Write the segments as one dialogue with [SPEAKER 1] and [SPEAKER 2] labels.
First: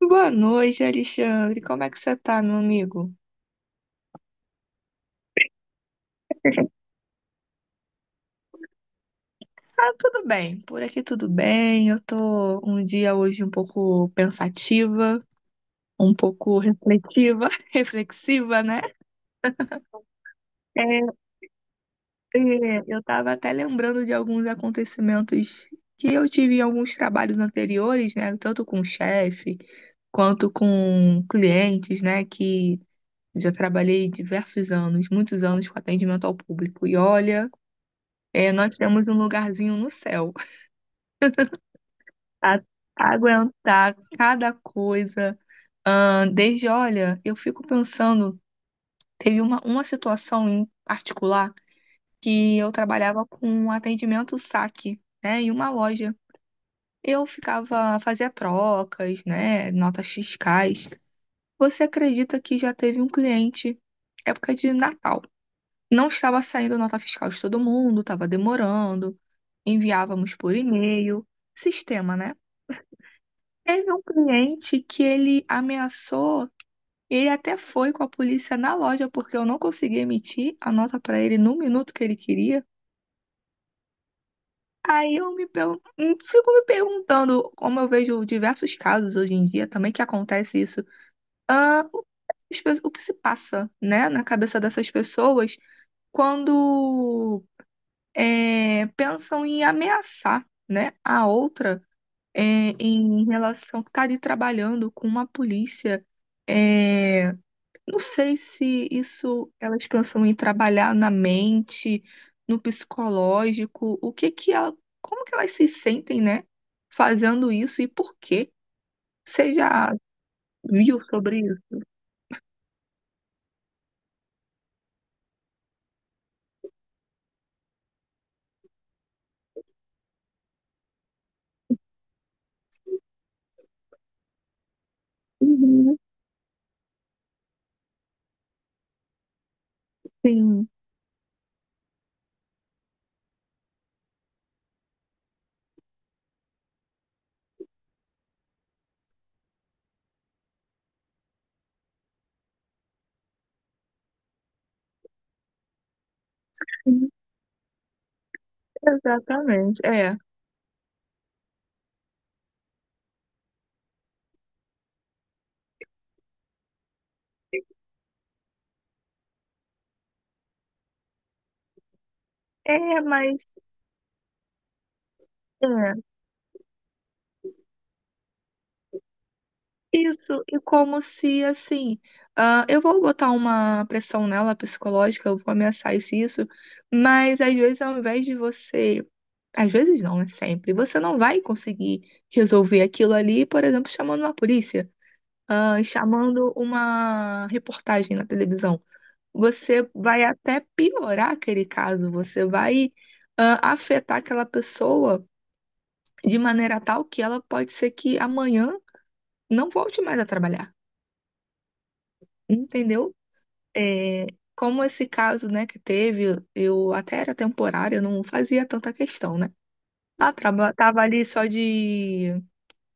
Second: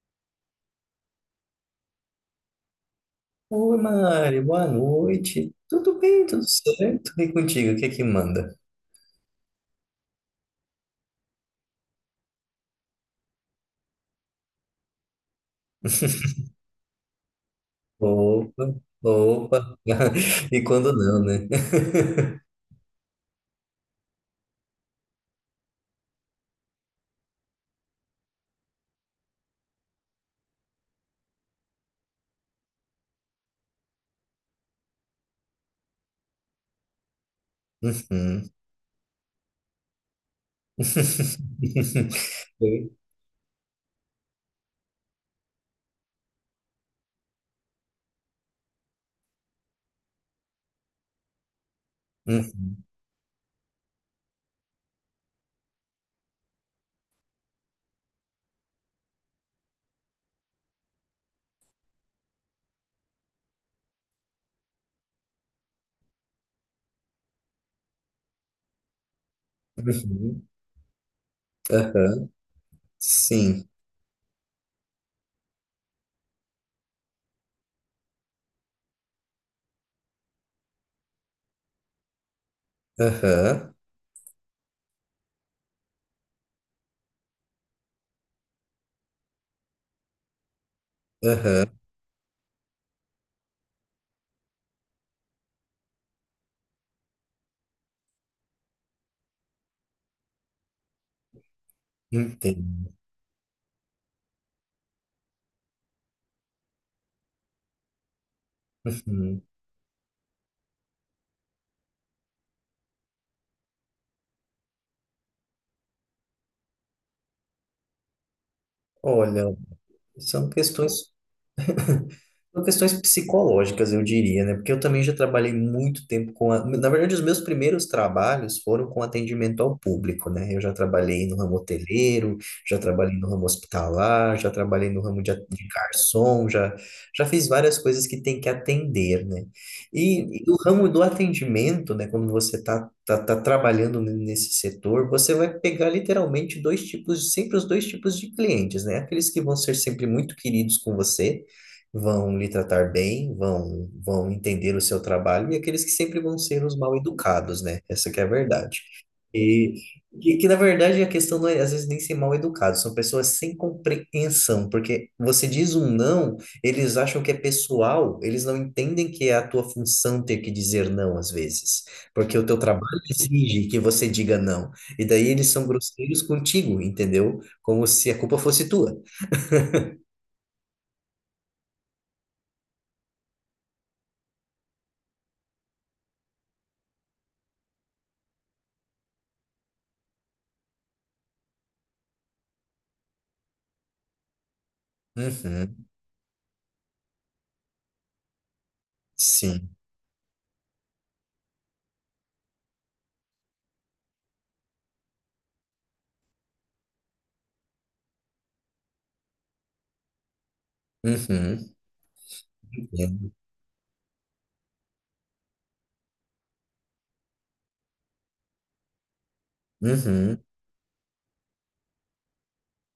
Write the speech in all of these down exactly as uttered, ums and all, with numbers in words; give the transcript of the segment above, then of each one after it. [SPEAKER 1] Boa noite, Alexandre. Como é que você tá, meu amigo?
[SPEAKER 2] Oi, Mari, boa noite. Tudo bem, tudo certo? E contigo, o que é que manda?
[SPEAKER 1] Ah, tudo bem. Por aqui tudo bem. Eu tô um dia hoje um pouco pensativa, um pouco reflexiva, reflexiva,
[SPEAKER 2] Opa,
[SPEAKER 1] né?
[SPEAKER 2] opa. E quando
[SPEAKER 1] É,
[SPEAKER 2] não, né?
[SPEAKER 1] é, eu tava até lembrando de alguns acontecimentos que eu tive em alguns trabalhos anteriores, né? Tanto com chefe quanto com clientes, né? Que já trabalhei diversos anos, muitos anos com atendimento ao público. E olha,
[SPEAKER 2] Uhum.
[SPEAKER 1] é, nós temos um lugarzinho no céu. a-
[SPEAKER 2] Oi?
[SPEAKER 1] Aguentar cada coisa. Ahn, desde, olha, eu fico pensando, teve uma, uma situação em particular que eu
[SPEAKER 2] Uhum.
[SPEAKER 1] trabalhava com um atendimento saque, né, em uma loja. Eu ficava, fazia trocas, né, notas fiscais. Você acredita que já teve um cliente, época de Natal, não estava saindo nota fiscal de todo mundo, estava demorando, enviávamos
[SPEAKER 2] Uhum.
[SPEAKER 1] por e-mail, sistema,
[SPEAKER 2] Aham.
[SPEAKER 1] né?
[SPEAKER 2] Sim.
[SPEAKER 1] Teve um cliente que ele ameaçou, ele até foi com a polícia na loja, porque eu não consegui emitir a nota para ele no minuto que ele queria.
[SPEAKER 2] Aham.
[SPEAKER 1] Aí eu me pergun- Fico me perguntando, como eu vejo diversos casos hoje em dia também que acontece isso,
[SPEAKER 2] Aham.
[SPEAKER 1] ah, o as pe- o que se passa, né, na cabeça dessas pessoas quando é, pensam em ameaçar, né, a outra é,
[SPEAKER 2] Entendo.
[SPEAKER 1] em relação que está ali trabalhando com uma polícia. É, não sei se
[SPEAKER 2] Uhum.
[SPEAKER 1] isso elas pensam em trabalhar na mente, no psicológico, o que que ela, como que elas se sentem, né, fazendo isso e por quê? Você
[SPEAKER 2] Olha,
[SPEAKER 1] já
[SPEAKER 2] são
[SPEAKER 1] viu
[SPEAKER 2] questões
[SPEAKER 1] sobre isso?
[SPEAKER 2] são questões psicológicas, eu diria, né? Porque eu também já trabalhei muito tempo com a... Na verdade, os meus primeiros trabalhos foram com atendimento ao público, né? Eu já trabalhei no ramo hoteleiro, já trabalhei no ramo hospitalar, já trabalhei no ramo de, a- de
[SPEAKER 1] Uhum,
[SPEAKER 2] garçom, já, já fiz várias coisas que tem que atender, né? E, e o
[SPEAKER 1] sim,
[SPEAKER 2] ramo do atendimento, né? Quando você tá, tá, tá trabalhando n- nesse setor, você vai pegar literalmente dois tipos, sempre os dois tipos de clientes, né? Aqueles que vão ser sempre muito queridos com você vão lhe tratar bem, vão, vão entender o seu trabalho, e aqueles que sempre vão ser os mal
[SPEAKER 1] sim,
[SPEAKER 2] educados, né? Essa que é a verdade. E
[SPEAKER 1] exatamente. É,
[SPEAKER 2] que, que, na verdade, a questão não é, às vezes, nem ser mal educado, são pessoas sem compreensão, porque você diz um não, eles acham que é pessoal, eles não entendem que é a tua função ter que dizer não, às vezes, porque o teu trabalho
[SPEAKER 1] é, mas
[SPEAKER 2] exige que você diga não, e daí eles são
[SPEAKER 1] é.
[SPEAKER 2] grosseiros contigo, entendeu? Como se a culpa fosse tua.
[SPEAKER 1] Isso, e como se assim, ah, eu vou botar uma pressão nela psicológica, eu vou ameaçar isso, e isso, mas às vezes ao invés de você, às vezes não, é sempre, você não vai conseguir resolver aquilo ali, por exemplo, chamando uma polícia, ah,
[SPEAKER 2] Uhum,
[SPEAKER 1] chamando uma reportagem na televisão.
[SPEAKER 2] sim.
[SPEAKER 1] Você vai até piorar aquele caso, você vai, Ah, afetar aquela pessoa de maneira tal que ela pode ser que amanhã não volte mais a trabalhar.
[SPEAKER 2] Uhum.
[SPEAKER 1] Entendeu? É, como esse caso, né, que teve, eu até era temporário, eu não fazia tanta questão, né? Ah,
[SPEAKER 2] Uhum,
[SPEAKER 1] traba- tava ali só de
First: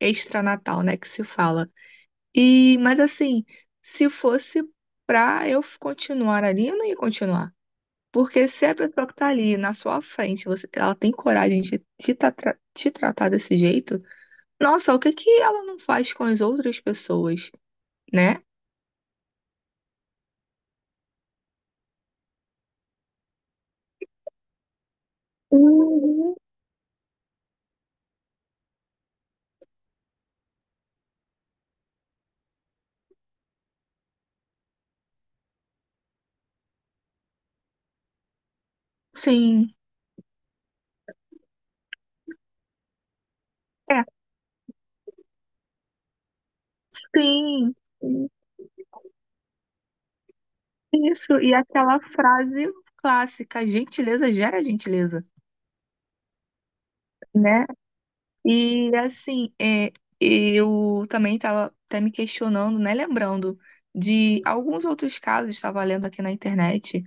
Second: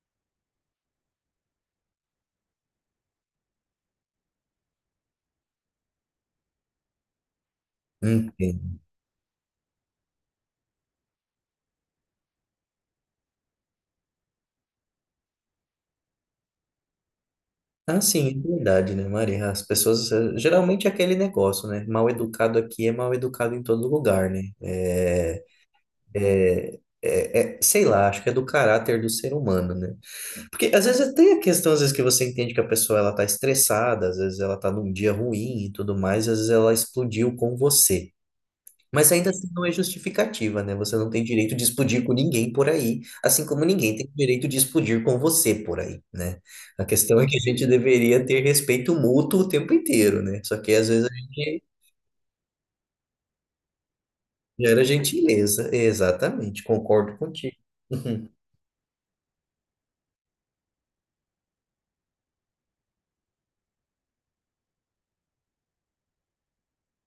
[SPEAKER 1] extra-natal, né, que se fala. E, mas assim, se fosse pra eu f- continuar ali, eu não ia continuar. Porque se a
[SPEAKER 2] entendo.
[SPEAKER 1] pessoa que tá ali na sua frente, você, ela tem coragem de te, tra- tra- te tratar desse jeito, nossa, o que que ela não faz com as outras pessoas,
[SPEAKER 2] Ah,
[SPEAKER 1] né?
[SPEAKER 2] sim, é verdade, né, Maria? As pessoas, eh, geralmente é aquele negócio, né? Mal educado aqui é mal educado em todo lugar, né? É,
[SPEAKER 1] Uhum.
[SPEAKER 2] é, é, é- sei lá, acho que é do caráter do ser humano, né? Porque às vezes tem a questão, às vezes que você entende que a pessoa ela tá estressada, às vezes ela tá num dia ruim e tudo mais, às vezes ela explodiu com você. Mas ainda assim não é
[SPEAKER 1] Sim.
[SPEAKER 2] justificativa, né? Você não tem direito de explodir com ninguém por aí, assim como ninguém
[SPEAKER 1] É,
[SPEAKER 2] tem direito de explodir com você por aí, né? A questão é que a gente
[SPEAKER 1] sim.
[SPEAKER 2] deveria ter respeito mútuo o tempo inteiro, né? Só que às vezes a
[SPEAKER 1] Isso, e
[SPEAKER 2] gente
[SPEAKER 1] aquela frase clássica, gentileza gera
[SPEAKER 2] gera
[SPEAKER 1] gentileza,
[SPEAKER 2] gentileza. Exatamente, concordo contigo.
[SPEAKER 1] né?
[SPEAKER 2] Uhum.
[SPEAKER 1] E assim, é, eu também estava até me questionando, né? Lembrando de alguns outros casos, estava lendo aqui na internet,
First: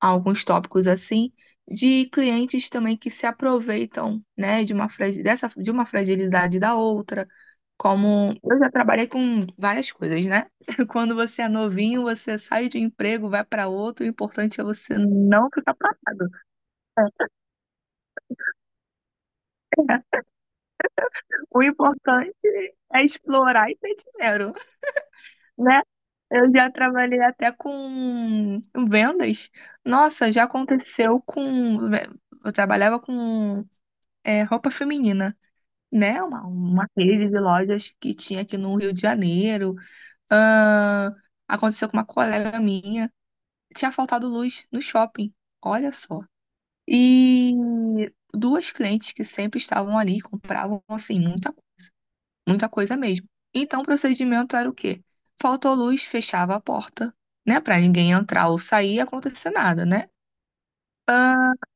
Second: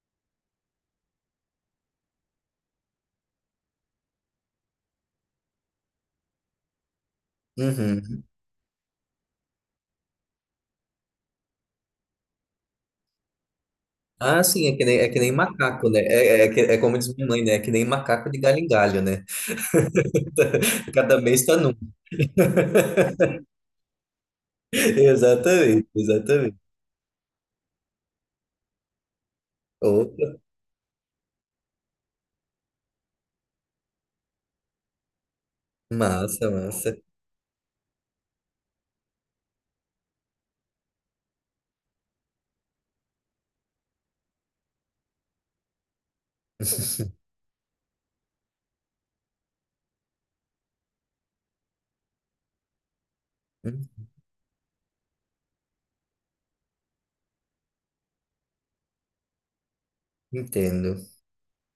[SPEAKER 1] alguns tópicos assim, de clientes também que se aproveitam, né, de uma, fragi- dessa, de uma fragilidade da outra.
[SPEAKER 2] Uhum.
[SPEAKER 1] Como eu já trabalhei com várias coisas, né? Quando você é novinho, você sai de um emprego, vai para outro, o
[SPEAKER 2] Ah,
[SPEAKER 1] importante é
[SPEAKER 2] sim, é que
[SPEAKER 1] você
[SPEAKER 2] nem, é que nem
[SPEAKER 1] não ficar
[SPEAKER 2] macaco, né?
[SPEAKER 1] parado.
[SPEAKER 2] É, é, é que- é como diz minha mãe, né? É que nem macaco de galho em galho, né? Cada mês tá
[SPEAKER 1] O
[SPEAKER 2] num.
[SPEAKER 1] importante é explorar e ter dinheiro, né?
[SPEAKER 2] Exatamente,
[SPEAKER 1] Eu
[SPEAKER 2] exatamente.
[SPEAKER 1] já trabalhei até com vendas.
[SPEAKER 2] Opa,
[SPEAKER 1] Nossa, já aconteceu com. Eu trabalhava com é, roupa feminina. Né? Uma,
[SPEAKER 2] massa,
[SPEAKER 1] uma
[SPEAKER 2] massa.
[SPEAKER 1] rede de lojas que tinha aqui no Rio de Janeiro. Ah, aconteceu com uma colega minha. Tinha faltado luz no shopping. Olha só. E duas clientes que sempre estavam ali, compravam assim, muita, muita coisa mesmo. Então o procedimento era o quê? Faltou luz, fechava a porta, né? Para ninguém entrar ou sair e acontecer nada, né?
[SPEAKER 2] Entendo.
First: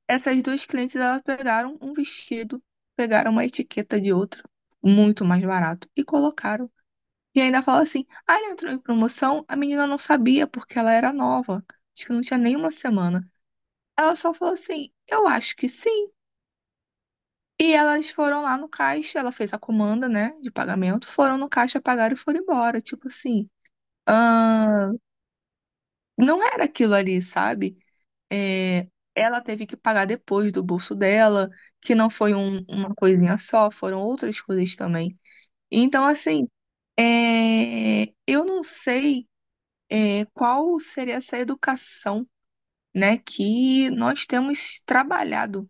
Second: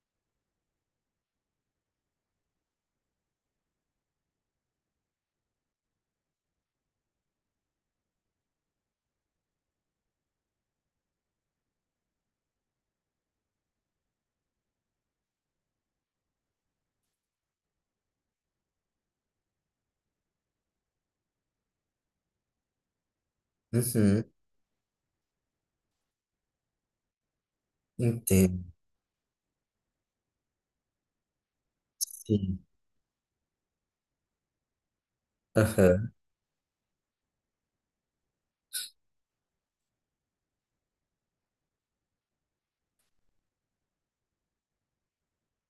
[SPEAKER 1] Essas duas clientes, elas pegaram um vestido, pegaram uma etiqueta de outro, muito mais barato, e colocaram. E ainda fala assim: ah, ele entrou em promoção, a menina não sabia porque ela era nova, acho que não tinha nenhuma semana. Ela só falou assim: eu acho que sim. E elas foram lá no caixa, ela fez a comanda, né, de pagamento, foram no caixa, pagaram e foram embora. Tipo assim,
[SPEAKER 2] Uhum,
[SPEAKER 1] ah, não era aquilo ali, sabe?
[SPEAKER 2] entendo.
[SPEAKER 1] É, ela teve que pagar depois do bolso dela, que não foi
[SPEAKER 2] Sim.
[SPEAKER 1] um- uma coisinha só, foram outras coisas também. Então,
[SPEAKER 2] Aham.
[SPEAKER 1] assim, é, eu não sei é, qual seria essa educação, né, que nós temos trabalhado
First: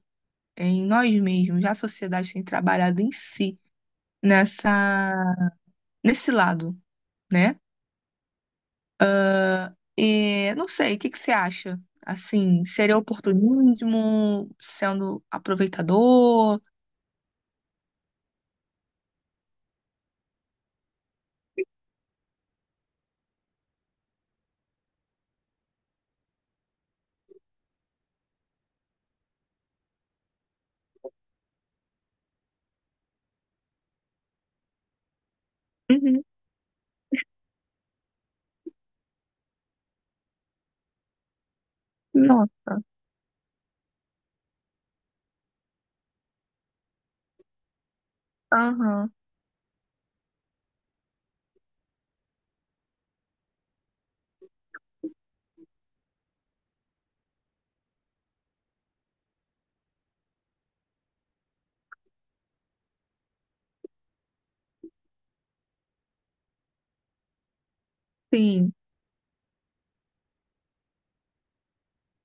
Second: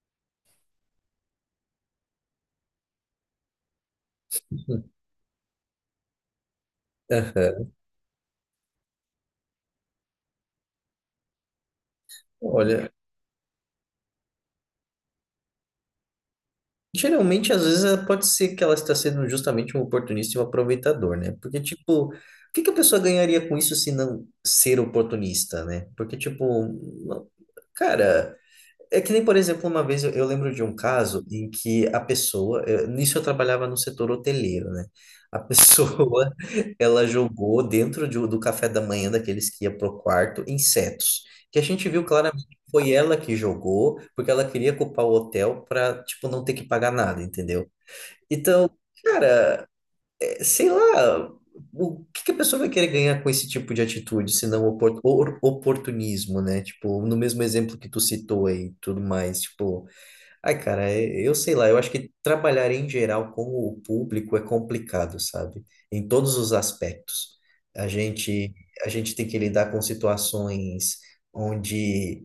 [SPEAKER 1] em nós mesmos, a sociedade tem trabalhado em si nessa nesse lado, né?
[SPEAKER 2] Aham.
[SPEAKER 1] E, não sei, o que que você acha? Assim,
[SPEAKER 2] Olha,
[SPEAKER 1] seria oportunismo, sendo aproveitador?
[SPEAKER 2] geralmente às vezes eh, pode ser que ela está sendo justamente um oportunista e um aproveitador, né? Porque, tipo, o que que a pessoa ganharia com isso se não ser oportunista, né? Porque, tipo, não- cara. É que nem, por exemplo, uma vez eu, eu lembro de um caso em que a pessoa, eu- nisso eu trabalhava no setor hoteleiro, né? A
[SPEAKER 1] Uhum.
[SPEAKER 2] pessoa, ela jogou dentro de, um- do café da manhã daqueles que ia pro quarto insetos, que a gente viu claramente que
[SPEAKER 1] Nossa.
[SPEAKER 2] foi ela que jogou, porque ela queria culpar o hotel para, tipo, não ter que pagar nada, entendeu? Então,
[SPEAKER 1] Aham,
[SPEAKER 2] cara, sei lá, o que que a pessoa vai querer ganhar com esse tipo de atitude, se não opor- or- oportunismo, né? Tipo, no mesmo exemplo que tu citou aí, e tudo mais, tipo, ai, cara, é- eu sei lá, eu acho que trabalhar em geral com o público é complicado, sabe? Em todos os aspectos. A gente,
[SPEAKER 1] sim.
[SPEAKER 2] a gente tem que lidar com situações onde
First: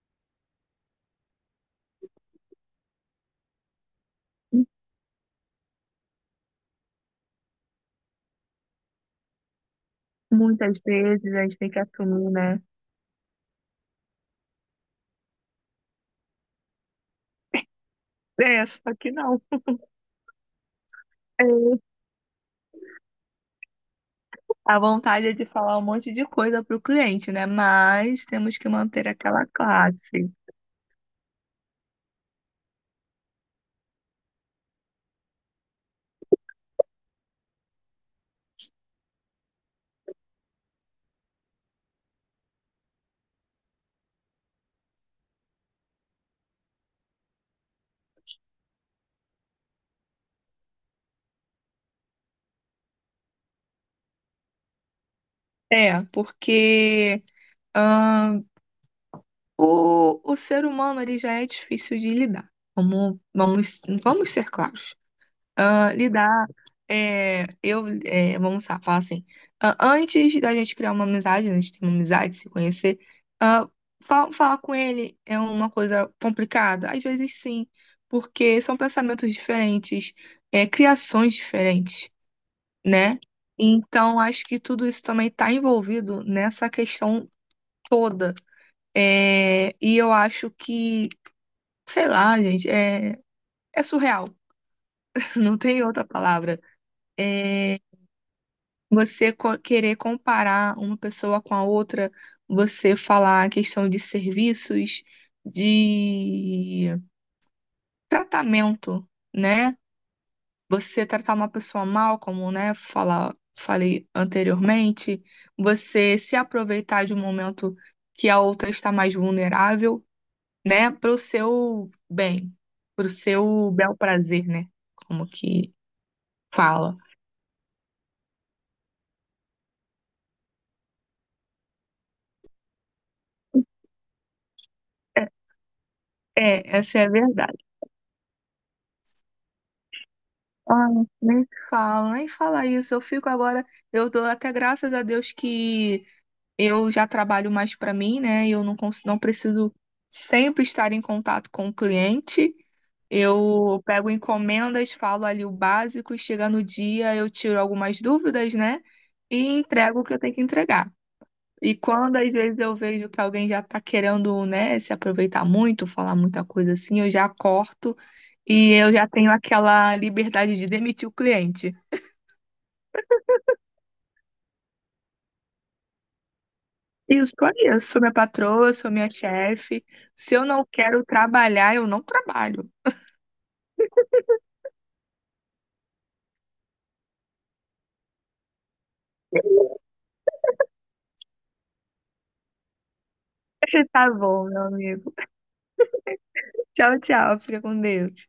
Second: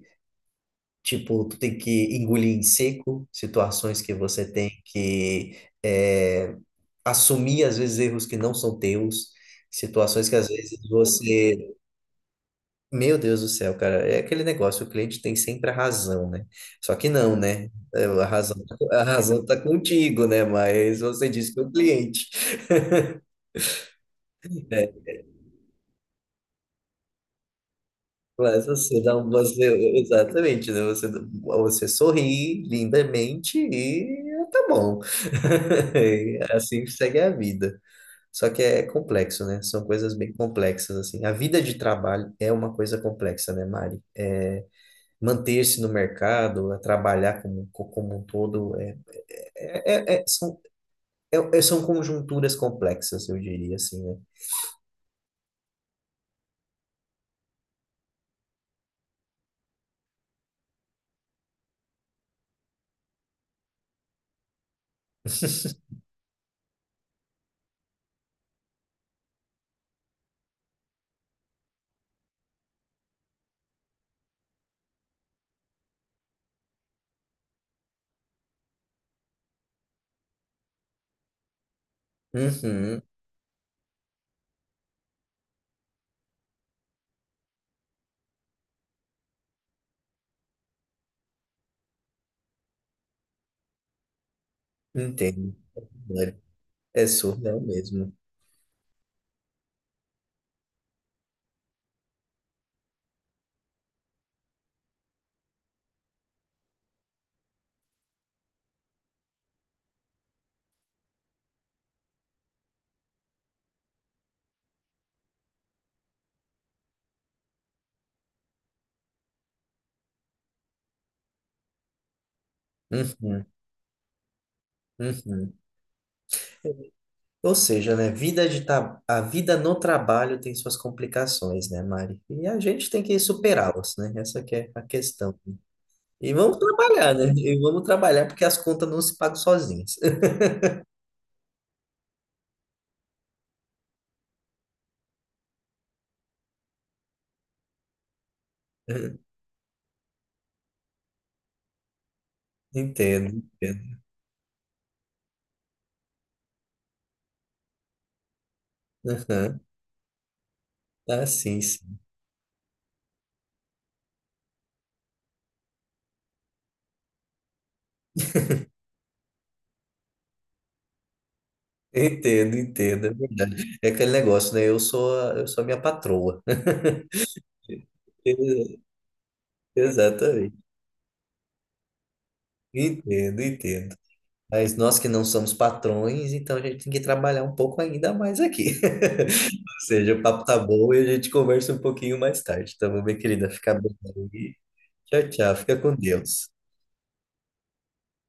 [SPEAKER 2] tipo, tu tem que engolir em seco situações que você tem que é, assumir, às vezes, erros que não são teus, situações que, às vezes,
[SPEAKER 1] Muitas vezes a gente tem
[SPEAKER 2] você...
[SPEAKER 1] que assumir, né?
[SPEAKER 2] Meu Deus do céu, cara, é aquele negócio, o cliente tem sempre a razão, né? Só que não, né? É, A razão,
[SPEAKER 1] É, só
[SPEAKER 2] a
[SPEAKER 1] que não.
[SPEAKER 2] razão tá contigo, né? Mas você
[SPEAKER 1] É,
[SPEAKER 2] diz que é o cliente.
[SPEAKER 1] a vontade é de falar um monte de coisa para o cliente, né? Mas temos
[SPEAKER 2] Mas
[SPEAKER 1] que
[SPEAKER 2] você
[SPEAKER 1] manter
[SPEAKER 2] dá um,
[SPEAKER 1] aquela
[SPEAKER 2] você,
[SPEAKER 1] classe.
[SPEAKER 2] exatamente, né? Você, você sorri lindamente e tá bom. E assim segue a vida. Só que é complexo, né? São coisas bem complexas, assim. A vida de trabalho é uma coisa complexa, né, Mari? É, manter-se no mercado, é trabalhar como, co- como um todo, é, é, é- é- são, é- é- são conjunturas complexas, eu diria, assim, né?
[SPEAKER 1] É, porque ahn, o, o ser humano ele já é difícil de lidar. Vamos, vamos, vamos ser claros. Ah, lidar, é, eu, é, vamos lá, falar assim, ah, antes da gente criar uma amizade, né, a gente ter uma amizade, se conhecer, ah, fa- falar com ele é uma coisa complicada? Às vezes sim, porque são pensamentos diferentes, é, criações diferentes,
[SPEAKER 2] Uhum,
[SPEAKER 1] né? Então, acho que tudo isso também está envolvido nessa questão toda. É, e eu acho que, sei lá, gente, é, é surreal,
[SPEAKER 2] entendo.
[SPEAKER 1] não tem outra palavra.
[SPEAKER 2] É surreal
[SPEAKER 1] É,
[SPEAKER 2] mesmo.
[SPEAKER 1] Você co- querer comparar uma pessoa com a outra, você falar a questão de serviços, de tratamento, né? Você tratar uma pessoa mal, como, né, falar, falei anteriormente, você se aproveitar de um momento que a outra está mais vulnerável, né, para o seu bem, para o
[SPEAKER 2] Uhum,
[SPEAKER 1] seu bel prazer, né? Como
[SPEAKER 2] uhum.
[SPEAKER 1] que fala.
[SPEAKER 2] Ou seja, né, vida de tra- a vida no trabalho tem suas complicações, né, Mari? E a gente tem que superá-las, né? Essa que é a
[SPEAKER 1] É,
[SPEAKER 2] questão. E vamos
[SPEAKER 1] é, essa é a
[SPEAKER 2] trabalhar, né? E
[SPEAKER 1] verdade.
[SPEAKER 2] vamos trabalhar porque as contas não se pagam sozinhas.
[SPEAKER 1] Ah, nem fala, nem fala isso. Eu fico agora, eu dou até graças a Deus que eu já trabalho mais para mim, né? Eu não, cons- Não preciso sempre estar em contato com o cliente.
[SPEAKER 2] Entendo,
[SPEAKER 1] Eu
[SPEAKER 2] entendo.
[SPEAKER 1] pego encomendas, falo ali o básico, e chega no dia, eu tiro algumas dúvidas, né? E
[SPEAKER 2] Aham.
[SPEAKER 1] entrego o que eu tenho que entregar.
[SPEAKER 2] Ah, sim,
[SPEAKER 1] E
[SPEAKER 2] sim.
[SPEAKER 1] quando às vezes eu vejo que alguém já tá querendo, né, se aproveitar muito, falar muita coisa assim, eu já corto e eu já tenho aquela liberdade de demitir o cliente.
[SPEAKER 2] Entendo, entendo. É verdade. É aquele negócio, né? Eu sou, a- eu sou a minha patroa.
[SPEAKER 1] Isso aí, eu sou minha patroa, eu
[SPEAKER 2] Ex-
[SPEAKER 1] sou minha chefe. Se eu
[SPEAKER 2] Exatamente.
[SPEAKER 1] não quero trabalhar, eu não trabalho.
[SPEAKER 2] Entendo, entendo. Mas nós que não somos patrões, então a gente tem que trabalhar um pouco ainda mais aqui. Ou seja, o papo tá bom e a gente conversa um pouquinho mais tarde, tá bom, minha querida? Fica bem
[SPEAKER 1] Tá bom,
[SPEAKER 2] aí.
[SPEAKER 1] meu amigo.
[SPEAKER 2] Tchau, tchau. Fica com Deus.
[SPEAKER 1] Tchau, tchau. Fica com Deus.